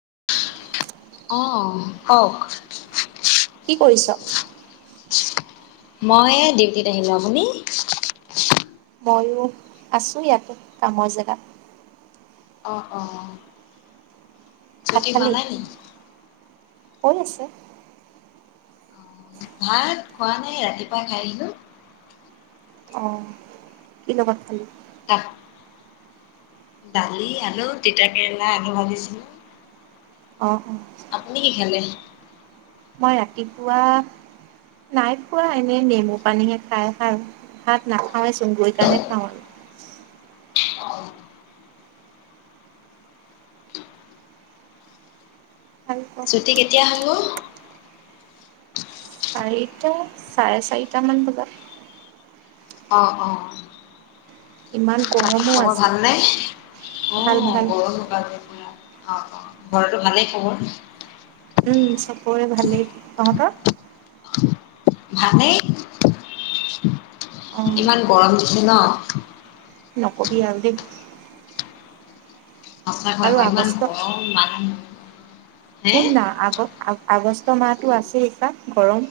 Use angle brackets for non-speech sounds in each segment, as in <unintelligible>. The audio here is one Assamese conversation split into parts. <inaudible> অ'কওঁক? কি কৰিছ? মই ডিউটিত আহিলো৷আপুনি? ময়ো আছো ইয়াতে৷কামৰ জেগাত৷ অ' অ' ভাত ছুটি হোৱা খালি? নাই নি? হৈ আছে৷ ভাত খোৱা নাই, ৰাতিপুৱা খাই আহিলোঁ৷ অ' কি লগত খালি? ভাত দালি, আলু, তিতা কেৰেলা, আলু ভাজিছিলো৷ অ' আপুনি কি খালে? মই ৰাতিপুৱা নাই খোৱা, এনেই নেমু পানীহে খাই অহা, ভাত না খাইছোঁ৷ গৈ কেনে খাওঁ আৰু আৰু ক? ছুটী কেতিয়া হয় অ'? চাৰিটা, চাৰে চাৰিটামান বজাত অ, অ'। ইমান বাকী গৰমো খবৰ আজি। ভালনে? অ' <unintelligible> ভাল অ' অ' ভাল। ঘৰতো ভালেই খবৰ? উম, চবৰে ভালেই৷ তহঁতৰ? অঁ, ভালেই৷ইমান গৰম দিছে ন? নক'বি আৰু দেই৷ সচাকৈ আৰু আকৌ ইমান আগষ্ট গৰম মানুহ হে? শুন না আগ আগষ্ট মাহতটো আছে কা গৰম।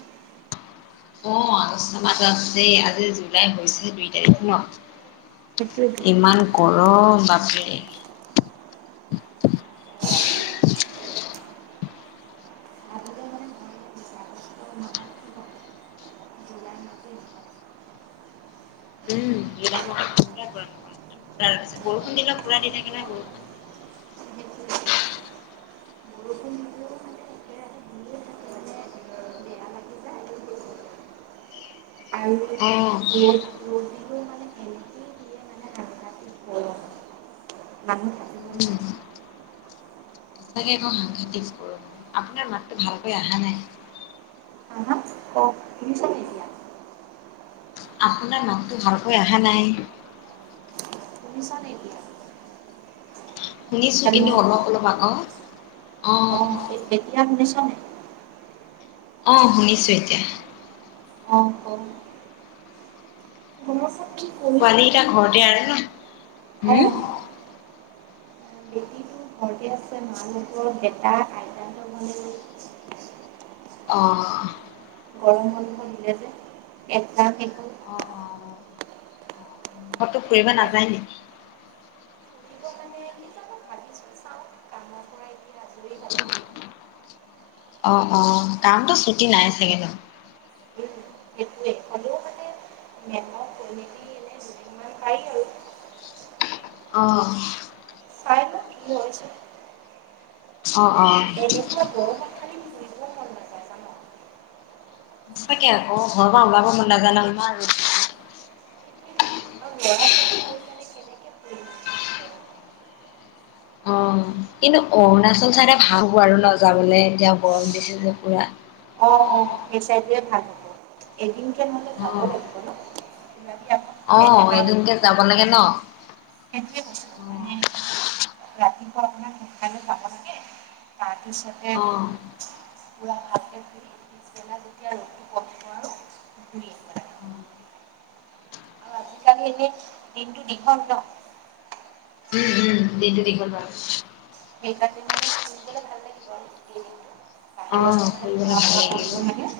অ' আগষ্ট মাহতো আছে দেই আজি জুলাই হৈছে দুই তাৰিখ ন? সেইটোৱেতো। ইমান গৰম। বাপৰে। উম, জুলাই মাহত কেনেকুৱা গৰম হ'ব। তাৰপিছত বৰষুণ দিলে পুৰা দি থাকে নহয় বৰষুণ। বেয়া লাগি যায় আৰু বেছি আহ। ৰ'দ ৰ'দ দিলেও মানে এনেকেই দিয়ে মানে ৰাতি ৰাতি গৰম মানুহ থাকিব নোৱাৰে সচাকে একো সাংঘাতিক কৰ। আপোনাৰ মাতটো ভালকৈ অহা নাই। হা হা অঁ শুনিছানে এতিয়া আপোনাৰ মাতটো ভালকৈ অহা নাই। মিছাতে এই বোৰ শুনিছোঁ কিন্তু হেল্ল' অলপ অলপ আকৌ, অ'। অঁ এতিয়া শুনিছ নে? অ'শুনিছোঁ এতিয়া। অঁ অঁ শুনচোন কি কৰিবি পোৱালীকেইটা ঘৰতে আৰু ন? অঁ হুম! তোমালোকৰ এটা <unintelligible> বনিলো। অহ। গৰম বন্ধ দিলে যে <unintelligible> অ', অ', অ', <unintelligible> ফুৰিব এক নাযায় নেকি? ফুৰিব মানে কি জানো <unintelligible> ভাবিছোঁ চাওঁ কামৰ পৰা এতিয়া আজৰি পালেহে অ', অ', কামটো ছুটি নাই চাগে। সেইটোৱে হ'লেও মানে মেমক কৈ মেলি এনে দুদিনমান পাৰি আৰু অহ। চাই লওঁ কি হয় অ' অ'। এনেকুৱা গৰমত খালি ফুৰিব মন নাযায় জান সচাকে অ'ক গৰমত উলাব মন নাযায়। <unintelligible> কেনেকে ফুৰিম ইমান গৰমত অ'। কিন্তু অৰুণাচল চাইদে ভালো আৰু ন, যাবলৈ এতিয়া গৰম দিছে যে পুৰা। অ', অ', সেই চাইডটোৱেই ভাল হ'ব, এদিনকে নহলে যাব অ', লাগিব ন? ওলাবি আকৌ অ, প্লেন এদিনকে যাব লাগে ন? সেইটোয়ে বস্তু অ', মানে, ৰাতিপুৱা অকমান সোনকালে পাব লাগে। অ', <unintelligible> পিছত এক <unintelligible> সালি এনে, দিনটো দীঘল ন? উম্, উম্, দিনতো দীঘল বাৰু। কেই কাটি মানে ফুৰিবলৈ ভাল লাগিব আৰু ক্লিনিকটো। অ', <unintelligible> মানে ফুৰিবলে খোৱা ভাল বোৱা লাগিব। কৰিব লাগে,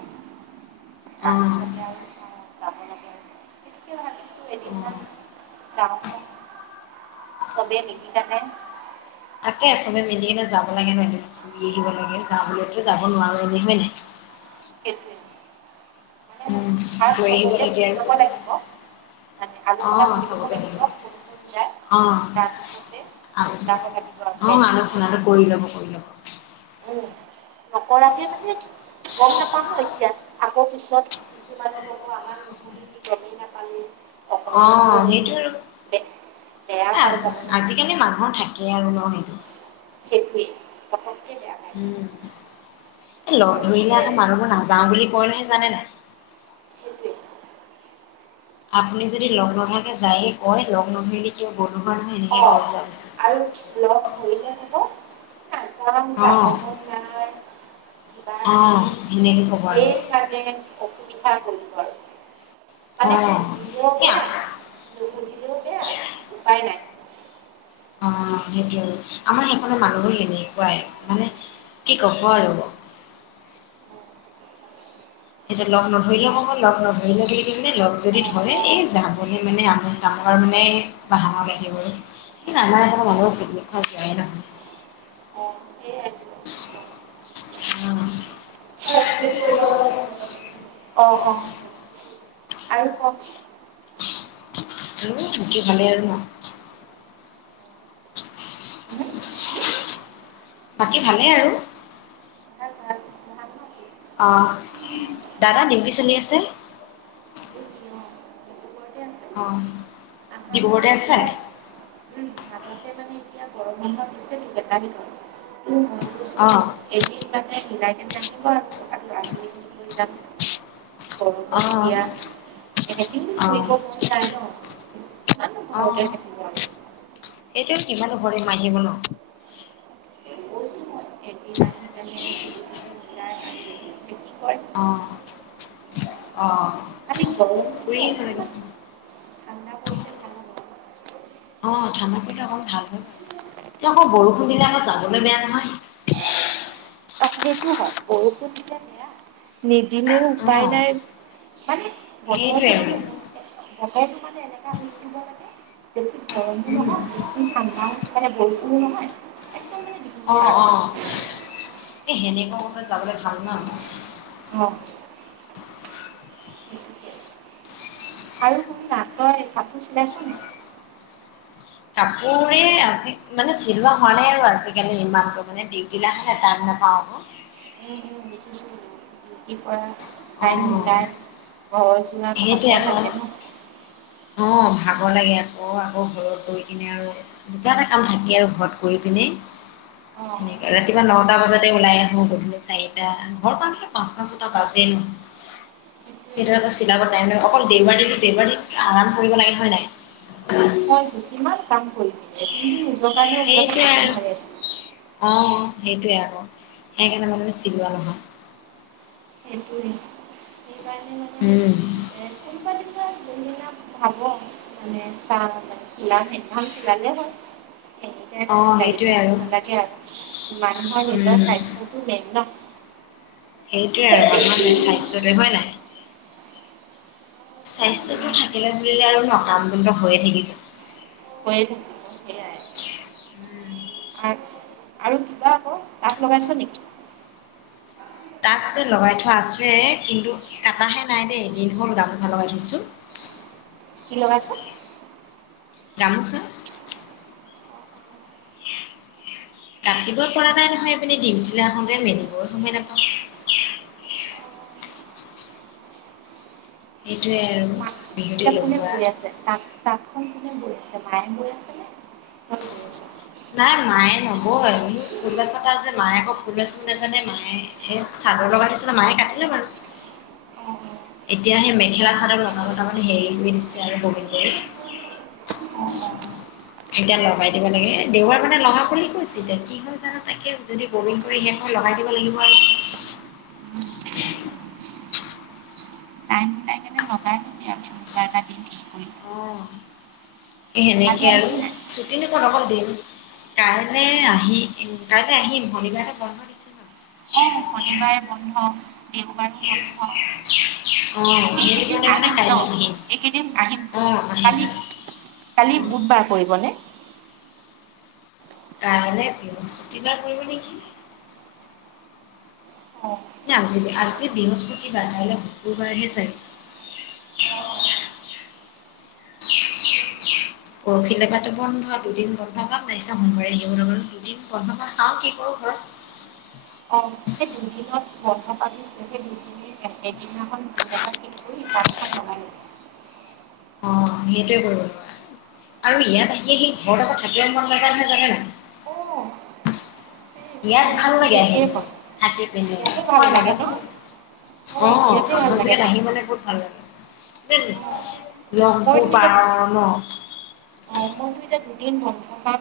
অ', তাৰপিছতে আৰু অ'। তোমাৰ <unintelligible> চবেই নিকিকানে? তাকে চবে মিলি কিনে যাব লাগে নহয়, ঘূৰি আহিব লাগে, যাবলৈতো যাব নোৱাৰো বুলি হয় নাই? কেতি। উম, গৈ আহিব চবকে লাগে সুধি আৰু। লব লাগিব, মানে আলোচনা অ', কৰি ল'ব চবকে লাগিব। যায় অ', ৰাপছতে অ', আলোচনাটো কৰি ল'ব কৰি ল'ব <unintelligible> উম, নকৰাকে মানে গম নাপাওঁ ন এতিয়া আকৌ পিছত কিছুমানে ক'ব আমাক নকলি গমেই নাপালে অ' সেইটো বেয়া পাই আৰু, যাব ন আজিকালি মানুহৰ ঠাই তাকে আৰু নহয় দি। সেইটোৱে বেয়া পাই যায় উম, লগ ধৰিলে আকৌ মানুহবোৰ নাযাও বুলি কলেহে জানে নাই? অ <unintelligible> আৰু লগ কৰিলে ক'ব নাযাও যাব অ', মন নাই? কিবা কিবি অ', সেনেকে ক'ব আৰু সেইকানে অসুবিধা কৰিব আৰু। মানে অ', সুধিলেও এয়া বেয়া নুসুধিলেও বেয়া উপায় নাই। অ' সেইটো আৰু আমাৰ সেইফালৰ মানুহ এনেকুৱাই মানে কি ক'ব আৰু। এতিয়া লগ নধৰিলেও ক'ব লগ নধৰিলে বুলি কানে লগ অ যদি ধৰে অ এই যাবলৈ মানে আমোক তামাক। ডৰ মানে বাহনক আহিব সেই নানা এৰণৰ অ মানুহৰ পিকনিক খোৱা যোৱাই নহয়। অ', সেয়াই <unintelligible> <unintelligible> অ', অ', আৰু কক উ তাক কি ভালে আৰু ন বাকী ভালেই আৰু। ভাল ভাল ভাল নহয় আহ দাদা দিউতি চলি আছে? ডিব্ৰুগড়তে আছে অ' আহা না ডিব্ৰুগড়তে আছে? এতিয়া অ' নাম্বাৰটো চেব থয় দিয়া অঁ <unintelligible> এনে আবা <unintelligible> থকা ল'ৰা ছোৱালীখিনি লৈ যাম গৰমত অঁ এতিয়া এদিনো ফুৰিব মন অঁ যায় ন', কিমান ঘৰতে থাকিব আৰু সেইটো কিমান ঘৰে মাাজিব ন'। চে <unintelligible> অ', অ'। খালি গৰমটো যে কিয় কালক <unintelligible> অকণমান ঠাণ্ডা পৰিলে ভাল হ'ব। অ' ঠাণ্ডাত অকমান ভাল হৈ পিছে। তেওঁ আকৌ বৰষুণ দিলে আকৌ যাবলৈ বেয়া নহয়। অ সেইটো হয় বৰষুণ দিলে বেয়া নি দিনেও উপায় অ', নাই মানে সেইটোৱে বতৰটো মানে ব মানে এনেকা ইউটিউবৰ লাগে। বেছি গৰমো উম, নহয় বেছি ঠাণ্ডা মানে বৰষুণো নহয়। মানে অ', ধুনীয়া আৰু অ'। এই সেনেকুৱা বতৰত যাবলৈ ভাল নহ। অ'। আৰু কোনো নাকই কাপোৰ চিলাইছোনে? উ। কাপোৰে আজি মানে চিলোৱা হোৱা নাই আৰু আজিকালি ইমানতো মানে দিগগিলা হ নে তান নাপ বাবু বিশখিছো <unintelligible> তি পৰা টাইম অ', মিলাই ঘৰ যোৱা সেইটোৱে প়াব আকৌ লাগে ন'। অ', ভাগৰ লাগে আকৌ আকৌ ঘৰত গৈ কিনে আৰু দুটা এটা কাম থাকি আৰু ঘৰত কৰি কিনে অ উ। সনে ৰাতিপুৱা নটা বজাতে ওলাই আহো গধূলি চাৰিটা ঘৰ পাওঁতে পাঁচটা ছটা বাজেই ন সেইটোৱেটো হৰা কছিলি <unintelligible> বাই অকল দেওবাৰী দেওবাৰী আৰাম কৰিব লাগে হয় নাই। হয় কিমান কাম কৰি নিজৰ কাৰণেও বিলাকো সেইটোৱে থাকে ন ৰেষ্ট। অ সেইটোয়ে আৰু সেইকাৰণে মানে চিলোৱা নহয় কোন উম, <unintelligible> যোনদিনা ভাবো মানে চাহ মে চিলা একাম চিলালে হয় <unintelligible> এনোই অ লাগিল সেইটোৱে দিব আৰু নালাগে আৰু মানুহৰ নিজৰ উম স্বাস্থ্যটো মেইন ন'। সেইটোৱে আৰুমান স্বাস্থ্যলৈ হয় নাই স্বাস্থ্যতটো থাকিলে বুলিলে আৰু ন', কাম বনটো হৈয়ে থাকিব। হৈয়ে থাকিব সেইয়া। উম। আৰু আৰু কিবা আকৌ তাঁত লগাইছা নেকি? তাঁত যে লগাই থোৱা আছে, কিন্তু কটাহে নাই দেই, এদিন হ'ল গামোচা লগাই থৈছো। <unintelligible> কি লগাইছা? গামোচা। <unintelligible> কাটিব পৰা নাই নহয়, এইপিনে দি ডিউটিলে আহোঁতে মেলিবই সময় নাপাওঁ। <unintelligible> সেইটোৱেই মা আৰু। বিহুতে এতিয়া কোনে লগোৱা বৈ আছে, তাক তাঁতখন কোনে বয় আছে, মায়ে বয় আছে নে তুমি বয় আছে। নাই মায়ে নবয়, বোলো ফুল বাচা এটা আছে, মায়ে আকৌ ফুল বাচিব নাজানে মায়ে। এই চাদৰ লগাই দিছিলে, মায়ে কাটিলে বাৰু। উম'। এতিয়া, সেই মেখেলা চাদৰ লতা লতা মানে হেৰি হৈ দিছে আৰু বমীন কৰি অ অ অ <unintelligible> এতিয়া লগাই দিব লাগে, দেউবাৰ মানে লগাওঁ বুলি কৈছে, এতিয়া কি হয় জানো তাকে যদি বমীন কৰি শেষ হয় লগাই দিব লাগিব আৰু <unintelligible> টাইম মিলাই কেনে লগাই লবি আৰু কোনোবা এটা দিন ঠিক কৰি অহ, এ কালি সেনেকে আৰু আহিবি নাই ছুটিনো কত অকল দেম। কাইলে আহি উম, কাইলে আহিম শনিবাৰে বন্ধ দিছে ন। অ শনিবাৰে বন্ধ, দেওবাৰো বন্ধ। অ সেইটো এইকেইদিন কাৰণে মানে আহিম ন'। কাইলে আহিম এইকেইদিন আহিম, অ আহিম কালি। কালি বুধবাৰ পৰিবনে? কাইলৈ বৃহস্পতিবাৰ পৰিব নেকি? অ এ আজিৰে আজি বৃহস্পতিবাৰ কাইলৈ শুকুৰবাৰহে চাগে। অহ'। পৰশিলে বা টো বন্ধ দুদিন বন্ধ পাম নাই চা মন‌ <unintelligible> দুদিন বন্ধ পাওঁ, চাওঁ কি কৰো। ঘৰত অ' সেইটোৱে সেই <unintelligible> এদিনাখন দিন এটা ঠিক কৰি তাঁতখন লগাই লওঁ। অহ' সেইটোৱেই কৰিব লোৱা। আৰু ইয়াত আহি আহি ঘৰত আকৌ থাকিব মন নাযায় নহয়, জানা অ নাই। চেম ইয়াত চেম ভাল মোৰ লাগে আহি একেই হয় থাকি পিনে, ইয়াতে ভাল হয় নাই লাগে ন কওঁচোন। অ অহ' ইয়াতে ভাল আপোনাৰ লাগে জেগাত আহি থাকি পেলাই বহুত ভাল লাগে। তাতে নেকি? অ লংকু মইতো এতিয়া পাহাৰৰ ন। অ মইতো এতিয়া দুদিন বন্ধ পাম,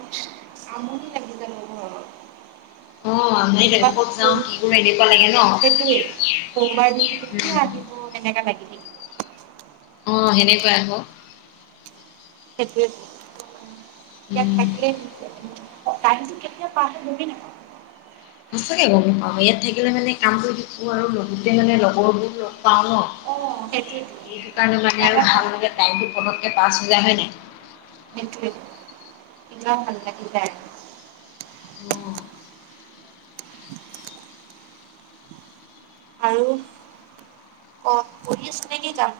আমনি লাগি যাব ঘৰত। অহ' আমনি লাগে, কোনোবা কত যাওঁ কোন কি কৰো এনেকুৱা লাগে ন'। সেইটোৱে সোমবাৰ দিনতো কেতিয়া আহিব, তেনেকা লাগি থাকে। অহ' সেনেকুৱাই আকৌ। সেইটোৱেইটো, ইয়াত উম। থাকলে অ' টাইমটো কেতিয়া পৰ হয় গমেই নাপাওঁ। সচাঁকে গম নাপাওঁ, ইয়াত থাকিলে মানে কামটো শিকো আৰু লগতে মানে লগৰবোৰ‌ লগ পাওঁ ন'। অ' সেইটোৱেতো সেইটো কাৰণে কিবা মানে আৰু এটা ভাল ভালে টাইম পটকে পাছ হৈ যায় হয় নাই। সেইটোৱেই, কিমান ভাল লাগি যায়। অহ'। আৰু, ক-কৰি আছো নেকি কাম।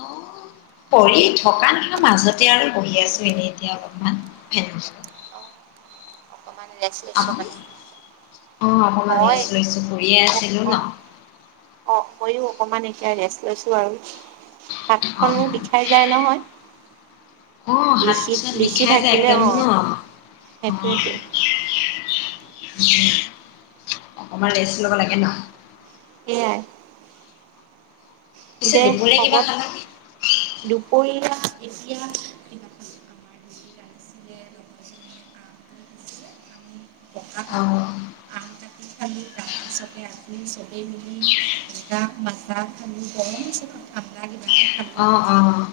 অহ'। পঢ়ি থকা নাই, মাজতে আৰু বহি আছো এনেই এতিয়া অলপমান। ফানৰ ওচৰত। লে <unintelligible> চ মানে। অ' অকমান মই ৰেষ্ট লৈছো কৰিয়ে অ', আছিলো ন। অ', অ' ময়ো। অকমান এতিয়া ৰেষ্ট লৈছো আৰু, হাত খনো অ' বিষাই যায় নহয়। অ', হাত লিখি চাত লিখি বিষাই যায় থাকিলে অ' একদমেই ন' অ'। সেইটোৱেতো উম, অকমান ৰেষ্ট ল'ব লাগে ন'। এয়াই। পিছে দে দুপৰীয়া কিবা শবত, খালানে? দুপৰীয়া এতিয়া কিবাখন আমাৰ ডিউটিত আহিছিলে লগৰজনীয়ে আম লৈ আহিছিলে আমি আহ'। খালিকা তাৰপিছতে আনি চবেই মিলি জগা মাজা খান গৰমছত ঠাণ্ডা কিবা অ', অ'।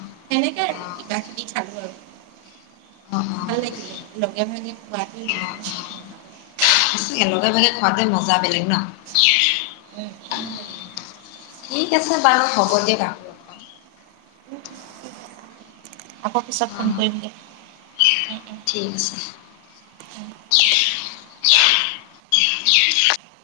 অ' কিবাখিনি খালো আৰু, অ' ভাল অ'। লাগিলে। লগে ভাগে খুৱাটোৱে <unintelligible> একেলগে ভগে খোৱাট মজা বেলেগ ন'। ভাল লাগিলে। ঠিক আছে বাৰু হ'ব দিয়ক আৰু। আকৌ পিছত পাম ফোন অ কৰিমগৈ। ঠিক আছে।